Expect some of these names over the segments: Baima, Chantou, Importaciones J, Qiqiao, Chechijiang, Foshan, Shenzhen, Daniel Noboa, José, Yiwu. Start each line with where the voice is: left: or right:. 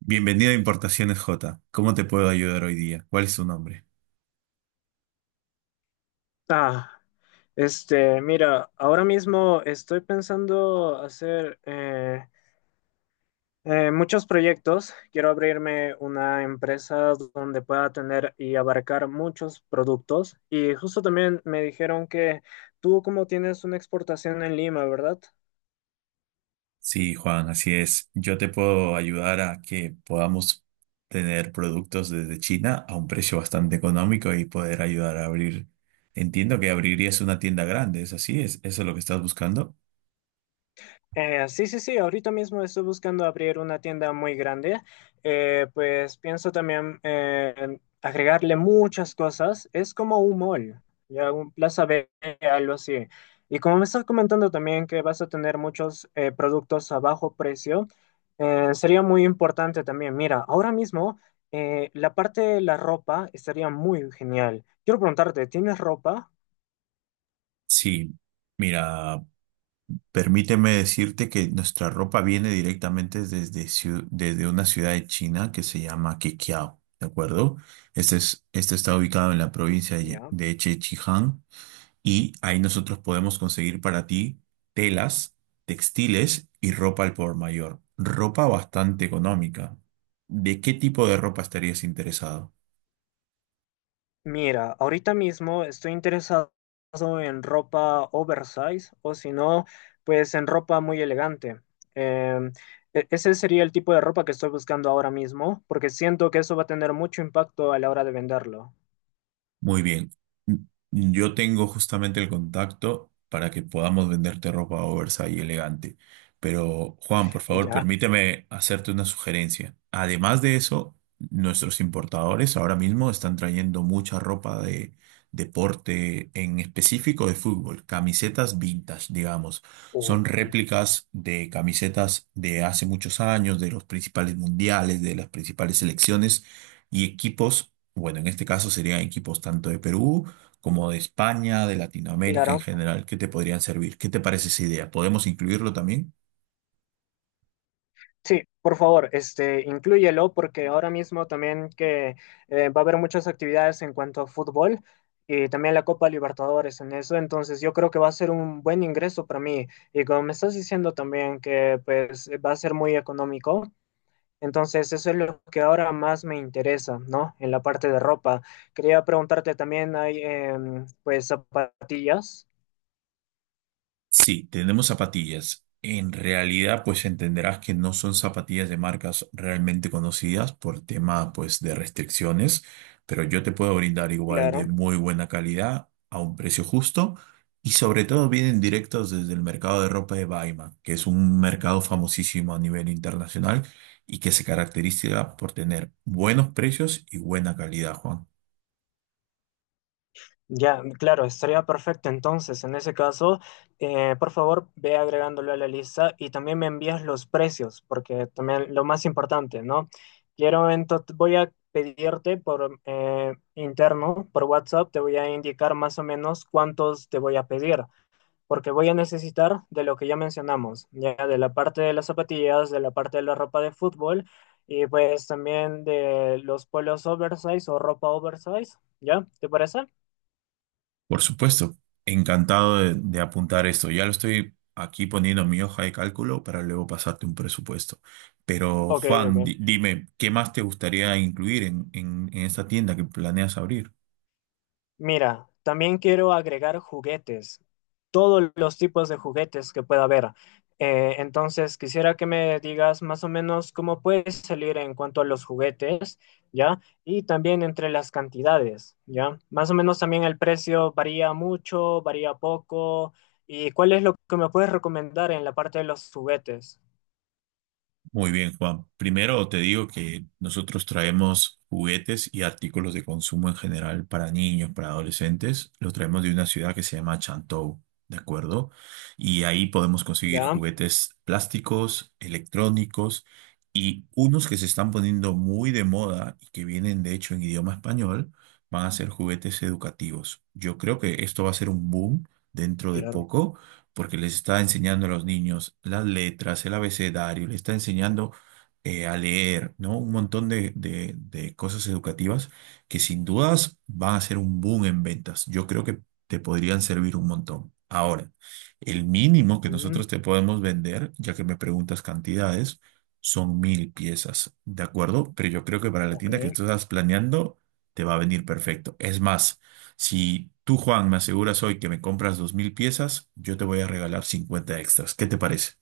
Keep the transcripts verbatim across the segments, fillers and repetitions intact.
right: Bienvenido a Importaciones J. ¿Cómo te puedo ayudar hoy día? ¿Cuál es tu nombre?
left: Ah, este, mira, ahora mismo estoy pensando hacer eh, eh, muchos proyectos. Quiero abrirme una empresa donde pueda tener y abarcar muchos productos. Y justo también me dijeron que tú como tienes una exportación en Lima, ¿verdad?
right: Sí, Juan, así es. Yo te puedo ayudar a que podamos tener productos desde China a un precio bastante económico y poder ayudar a abrir. Entiendo que abrirías una tienda grande, ¿es así? ¿Es eso lo que estás buscando?
left: Eh, sí, sí, sí, ahorita mismo estoy buscando abrir una tienda muy grande. Eh, pues pienso también eh, en agregarle muchas cosas. Es como un mall, ya un Plaza B, algo así. Y como me estás comentando también que vas a tener muchos eh, productos a bajo precio, eh, sería muy importante también. Mira, ahora mismo eh, la parte de la ropa estaría muy genial. Quiero preguntarte, ¿tienes ropa?
right: Sí, mira, permíteme decirte que nuestra ropa viene directamente desde, ciu- desde una ciudad de China que se llama Qiqiao, ¿de acuerdo? Este, es, este está ubicado en la provincia de,
left: Ya.
right: de Chechijiang y ahí nosotros podemos conseguir para ti telas, textiles y ropa al por mayor. Ropa bastante económica. ¿De qué tipo de ropa estarías interesado?
left: Mira, ahorita mismo estoy interesado en ropa oversize o si no, pues en ropa muy elegante. Em, e- Ese sería el tipo de ropa que estoy buscando ahora mismo, porque siento que eso va a tener mucho impacto a la hora de venderlo.
right: Muy bien. Mm, Yo tengo justamente el contacto para que podamos venderte ropa oversize y elegante. Pero, Juan, por favor,
left: Ya,
right: permíteme hacerte una sugerencia. Además de eso, nuestros importadores ahora mismo están trayendo mucha ropa de deporte, en específico de fútbol, camisetas vintage, digamos. Son
left: eh,
right: réplicas de camisetas de hace muchos años, de los principales mundiales, de las principales selecciones y equipos bueno, en este caso serían equipos tanto de Perú como de España, de Latinoamérica en
left: claro.
right: general, que te podrían servir. ¿Qué te parece esa idea? ¿Podemos incluirlo también?
left: Sí, por favor, este, inclúyelo porque ahora mismo también que eh, va a haber muchas actividades en cuanto a fútbol y también la Copa Libertadores en eso, entonces yo creo que va a ser un buen ingreso para mí y como me estás diciendo también que pues va a ser muy económico, entonces eso es lo que ahora más me interesa, ¿no? En la parte de ropa. Quería preguntarte también, ¿hay em, pues zapatillas?
right: Sí, tenemos zapatillas. En realidad, pues entenderás que no son zapatillas de marcas realmente conocidas por tema, pues, de restricciones, pero yo te puedo brindar igual de
left: Claro.
right: muy buena calidad a un precio justo y sobre todo vienen directos desde el mercado de ropa de Baima, que es un mercado famosísimo a nivel internacional y que se caracteriza por tener buenos precios y buena calidad, Juan.
left: Ya, claro, estaría perfecto. Entonces, en ese caso, eh, por favor, ve agregándolo a la lista y también me envías los precios, porque también lo más importante, ¿no? Quiero, entonces, voy a pedirte por eh, interno, por WhatsApp, te voy a indicar más o menos cuántos te voy a pedir, porque voy a necesitar de lo que ya mencionamos, ya de la parte de las zapatillas, de la parte de la ropa de fútbol y pues también de los polos oversize o ropa oversize, ¿ya? ¿Te parece?
right: Por supuesto, encantado de, de apuntar esto. Ya lo estoy aquí poniendo en mi hoja de cálculo para luego pasarte un presupuesto. Pero
left: Ok, ok.
right: Juan, di- dime, ¿qué más te gustaría incluir en en, en esta tienda que planeas abrir?
left: Mira, también quiero agregar juguetes, todos los tipos de juguetes que pueda haber. Eh, entonces, quisiera que me digas más o menos cómo puedes salir en cuanto a los juguetes, ¿ya? Y también entre las cantidades, ¿ya? Más o menos también el precio varía mucho, varía poco. ¿Y cuál es lo que me puedes recomendar en la parte de los juguetes?
right: Muy bien, Juan. Primero te digo que nosotros traemos juguetes y artículos de consumo en general para niños, para adolescentes. Los traemos de una ciudad que se llama Chantou, ¿de acuerdo? Y ahí podemos conseguir
left: ¿Ya?
right: juguetes plásticos, electrónicos y unos que se están poniendo muy de moda y que vienen de hecho en idioma español, van a ser juguetes educativos. Yo creo que esto va a ser un boom dentro de
left: Claro.
right: poco porque les está enseñando a los niños las letras, el abecedario, les está enseñando eh, a leer, ¿no? Un montón de, de- de cosas educativas que sin dudas van a ser un boom en ventas. Yo creo que te podrían servir un montón. Ahora, el mínimo que nosotros
left: Mm,
right: te podemos vender, ya que me preguntas cantidades, son mil piezas, ¿de acuerdo? Pero yo creo que para la
left: ok.
right: tienda que tú estás planeando, te va a venir perfecto. Es más, si tú, Juan, me aseguras hoy que me compras dos mil piezas, yo te voy a regalar cincuenta extras. ¿Qué te parece?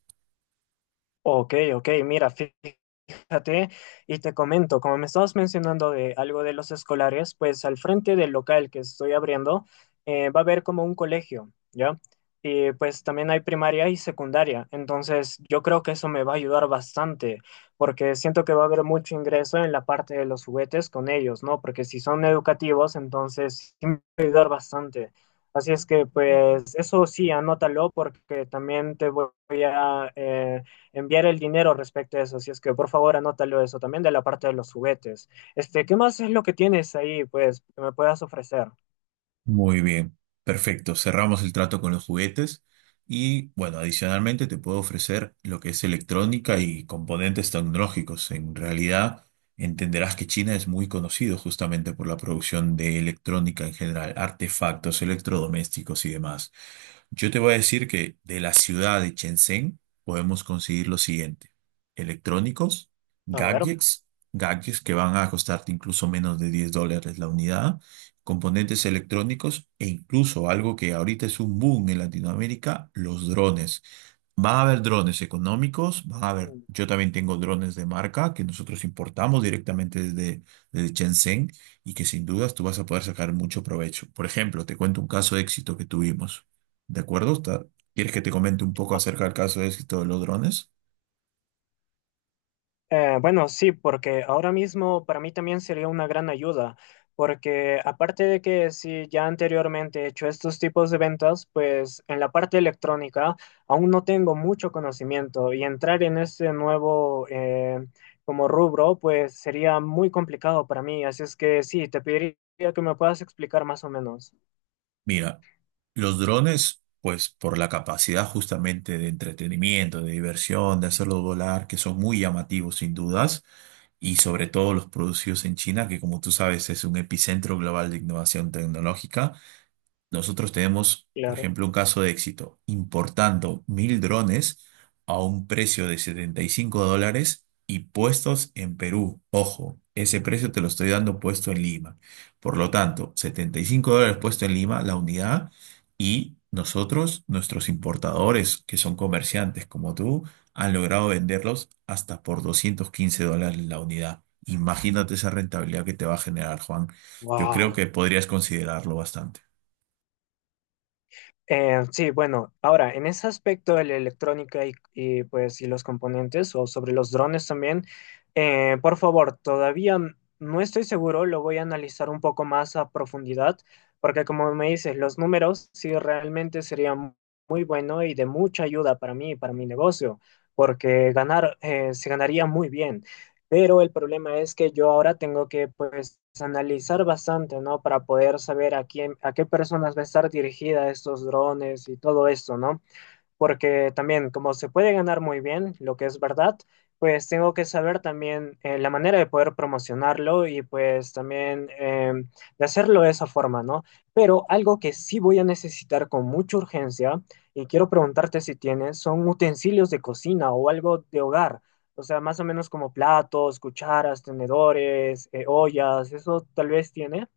left: Ok, ok, mira, fíjate. Fíjate, y te comento, como me estabas mencionando de algo de los escolares, pues al frente del local que estoy abriendo eh, va a haber como un colegio, ¿ya? Y pues también hay primaria y secundaria, entonces yo creo que eso me va a ayudar bastante, porque siento que va a haber mucho ingreso en la parte de los juguetes con ellos, ¿no? Porque si son educativos, entonces sí me va a ayudar bastante. Así es que pues eso sí, anótalo porque también te voy a... eh, enviar el dinero respecto a eso. Así es que por favor anótalo eso también de la parte de los juguetes. Este, ¿qué más es lo que tienes ahí, pues, que me puedas ofrecer?
right: Muy bien, perfecto. Cerramos el trato con los juguetes y, bueno, adicionalmente te puedo ofrecer lo que es electrónica y componentes tecnológicos. En realidad, entenderás que China es muy conocido justamente por la producción de electrónica en general, artefactos, electrodomésticos y demás. Yo te voy a decir que de la ciudad de Shenzhen podemos conseguir lo siguiente: electrónicos,
left: A ver.
right: gadgets, gadgets que van a costarte incluso menos de diez dólares la unidad, componentes electrónicos e incluso algo que ahorita es un boom en Latinoamérica, los drones. Van a haber drones económicos, van a haber, yo también tengo drones de marca que nosotros importamos directamente desde, desde Shenzhen y que sin dudas tú vas a poder sacar mucho provecho. Por ejemplo, te cuento un caso de éxito que tuvimos. ¿De acuerdo? Está- ¿Quieres que te comente un poco acerca del caso de éxito de los drones?
left: Eh, bueno, sí, porque ahora mismo para mí también sería una gran ayuda, porque aparte de que sí, ya anteriormente he hecho estos tipos de ventas, pues en la parte electrónica aún no tengo mucho conocimiento y entrar en este nuevo eh, como rubro, pues sería muy complicado para mí, así es que sí, te pediría que me puedas explicar más o menos.
right: Mira, los drones, pues por la capacidad justamente de entretenimiento, de diversión, de hacerlos volar, que son muy llamativos sin dudas, y sobre todo los producidos en China, que como tú sabes es un epicentro global de innovación tecnológica. Nosotros tenemos, por
left: Claro.
right: ejemplo, un caso de éxito, importando mil drones a un precio de setenta y cinco dólares y puestos en Perú. Ojo, ese precio te lo estoy dando puesto en Lima. Por lo tanto, setenta y cinco dólares puesto en Lima, la unidad, y nosotros, nuestros importadores, que son comerciantes como tú, han logrado venderlos hasta por doscientos quince dólares la unidad. Imagínate esa rentabilidad que te va a generar, Juan. Yo creo
left: Wow.
right: que podrías considerarlo bastante.
left: Eh, sí, bueno, ahora en ese aspecto de la electrónica y, y, pues y los componentes o sobre los drones también, eh, por favor, todavía n- no estoy seguro, lo voy a analizar un poco más a profundidad, porque como me dices, los números sí realmente serían muy bueno y de mucha ayuda para mí y para mi negocio, porque ganar eh, se ganaría muy bien. Pero el problema es que yo ahora tengo que pues analizar bastante, ¿no? Para poder saber a quién, a qué personas va a estar dirigida estos drones y todo esto, ¿no? Porque también como se puede ganar muy bien, lo que es verdad, pues tengo que saber también eh, la manera de poder promocionarlo y pues también eh, de hacerlo de esa forma, ¿no? Pero algo que sí voy a necesitar con mucha urgencia y quiero preguntarte si tienes, son utensilios de cocina o algo de hogar. O sea, más o menos como platos, cucharas, tenedores, eh, ollas, eso tal vez tiene.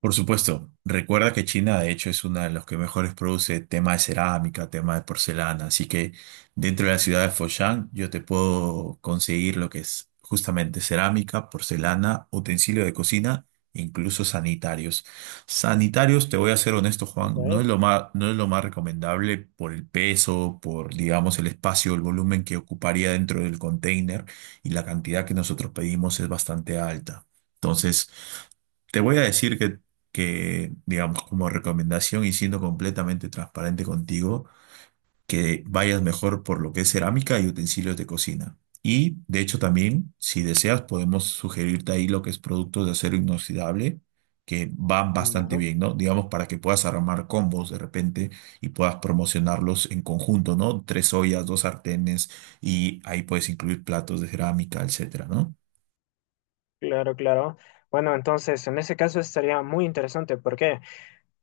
right: Por supuesto, recuerda que China de hecho es una de las que mejores produce tema de cerámica, tema de porcelana, así que dentro de la ciudad de Foshan yo te puedo conseguir lo que es justamente cerámica, porcelana, utensilio de cocina, e incluso sanitarios. Sanitarios, te voy a ser honesto,
left: Ok,
right: Juan, no es lo más, no es lo más recomendable por el peso, por digamos el espacio, el volumen que ocuparía dentro del container y la cantidad que nosotros pedimos es bastante alta. Entonces, te voy a decir que, que, digamos, como recomendación y siendo completamente transparente contigo, que vayas mejor por lo que es cerámica y utensilios de cocina. Y, de hecho, también, si deseas, podemos sugerirte ahí lo que es productos de acero inoxidable, que van
left: ya,
right: bastante bien, ¿no? Digamos, para que puedas armar combos de repente y puedas promocionarlos en conjunto, ¿no? Tres ollas, dos sartenes y ahí puedes incluir platos de cerámica, etcétera, ¿no?
left: claro, claro. Bueno, entonces en ese caso estaría muy interesante. ¿Por qué?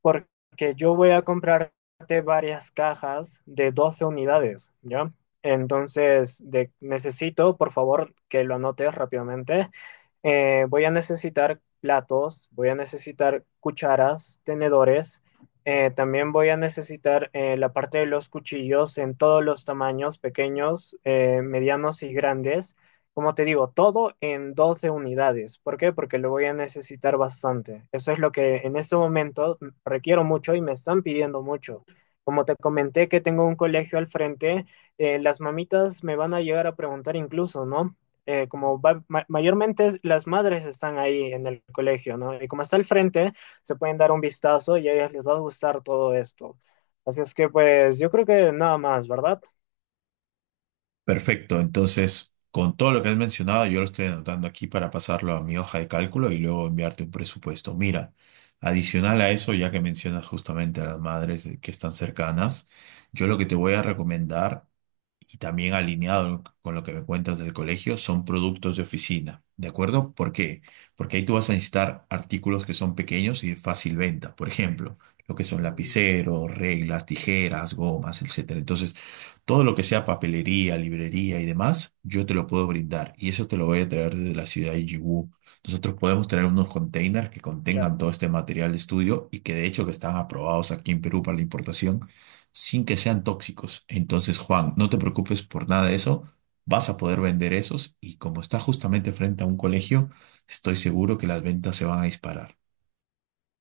left: Porque yo voy a comprarte varias cajas de doce unidades, ¿ya? Entonces, de- necesito, por favor, que lo anotes rápidamente. Eh, voy a necesitar platos, voy a necesitar cucharas, tenedores. eh, también voy a necesitar eh, la parte de los cuchillos en todos los tamaños, pequeños, eh, medianos y grandes. Como te digo, todo en doce unidades. ¿Por qué? Porque lo voy a necesitar bastante. Eso es lo que en este momento requiero mucho y me están pidiendo mucho. Como te comenté que tengo un colegio al frente, eh, las mamitas me van a llegar a preguntar incluso, ¿no? Eh, como va- ma- mayormente las madres están ahí en el colegio, ¿no? Y como está al frente, se pueden dar un vistazo y a ellas les va a gustar todo esto. Así es que pues yo creo que nada más, ¿verdad?
right: Perfecto, entonces con todo lo que has mencionado yo lo estoy anotando aquí para pasarlo a mi hoja de cálculo y luego enviarte un presupuesto. Mira, adicional a eso, ya que mencionas justamente a las madres que están cercanas, yo lo que te voy a recomendar y también alineado con lo que me cuentas del colegio, son productos de oficina, ¿de acuerdo? ¿Por qué? Porque ahí tú vas a necesitar artículos que son pequeños y de fácil venta, por ejemplo, lo que son
left: Mm,
right: lapiceros, reglas, tijeras, gomas, etcétera. Entonces, todo lo que sea papelería, librería y demás, yo te lo puedo brindar y eso te lo voy a traer desde la ciudad de Yiwu. Nosotros podemos traer unos containers que
left: claro.
right: contengan todo este material de estudio y que de hecho que están aprobados aquí en Perú para la importación sin que sean tóxicos. Entonces, Juan, no te preocupes por nada de eso. Vas a poder vender esos y como está justamente frente a un colegio, estoy seguro que las ventas se van a disparar.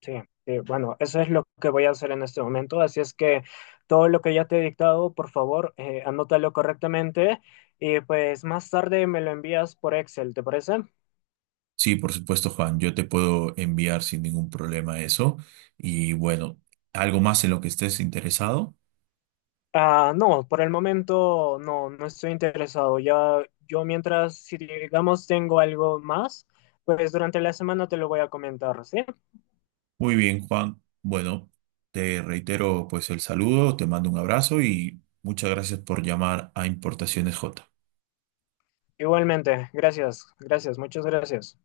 left: Sí, sí, bueno, eso es lo que voy a hacer en este momento. Así es que todo lo que ya te he dictado, por favor, eh, anótalo correctamente y pues más tarde me lo envías por Excel, ¿te parece?
right: Sí, por supuesto, Juan. Yo te puedo enviar sin ningún problema eso. Y bueno, algo más en lo que estés interesado.
left: Ah, no, por el momento no, no estoy interesado. Ya, yo mientras, si digamos tengo algo más, pues durante la semana te lo voy a comentar, ¿sí?
right: Muy bien, Juan. Bueno, te reitero pues el saludo, te mando un abrazo y muchas gracias por llamar a Importaciones J.
left: Igualmente, gracias, gracias, muchas gracias.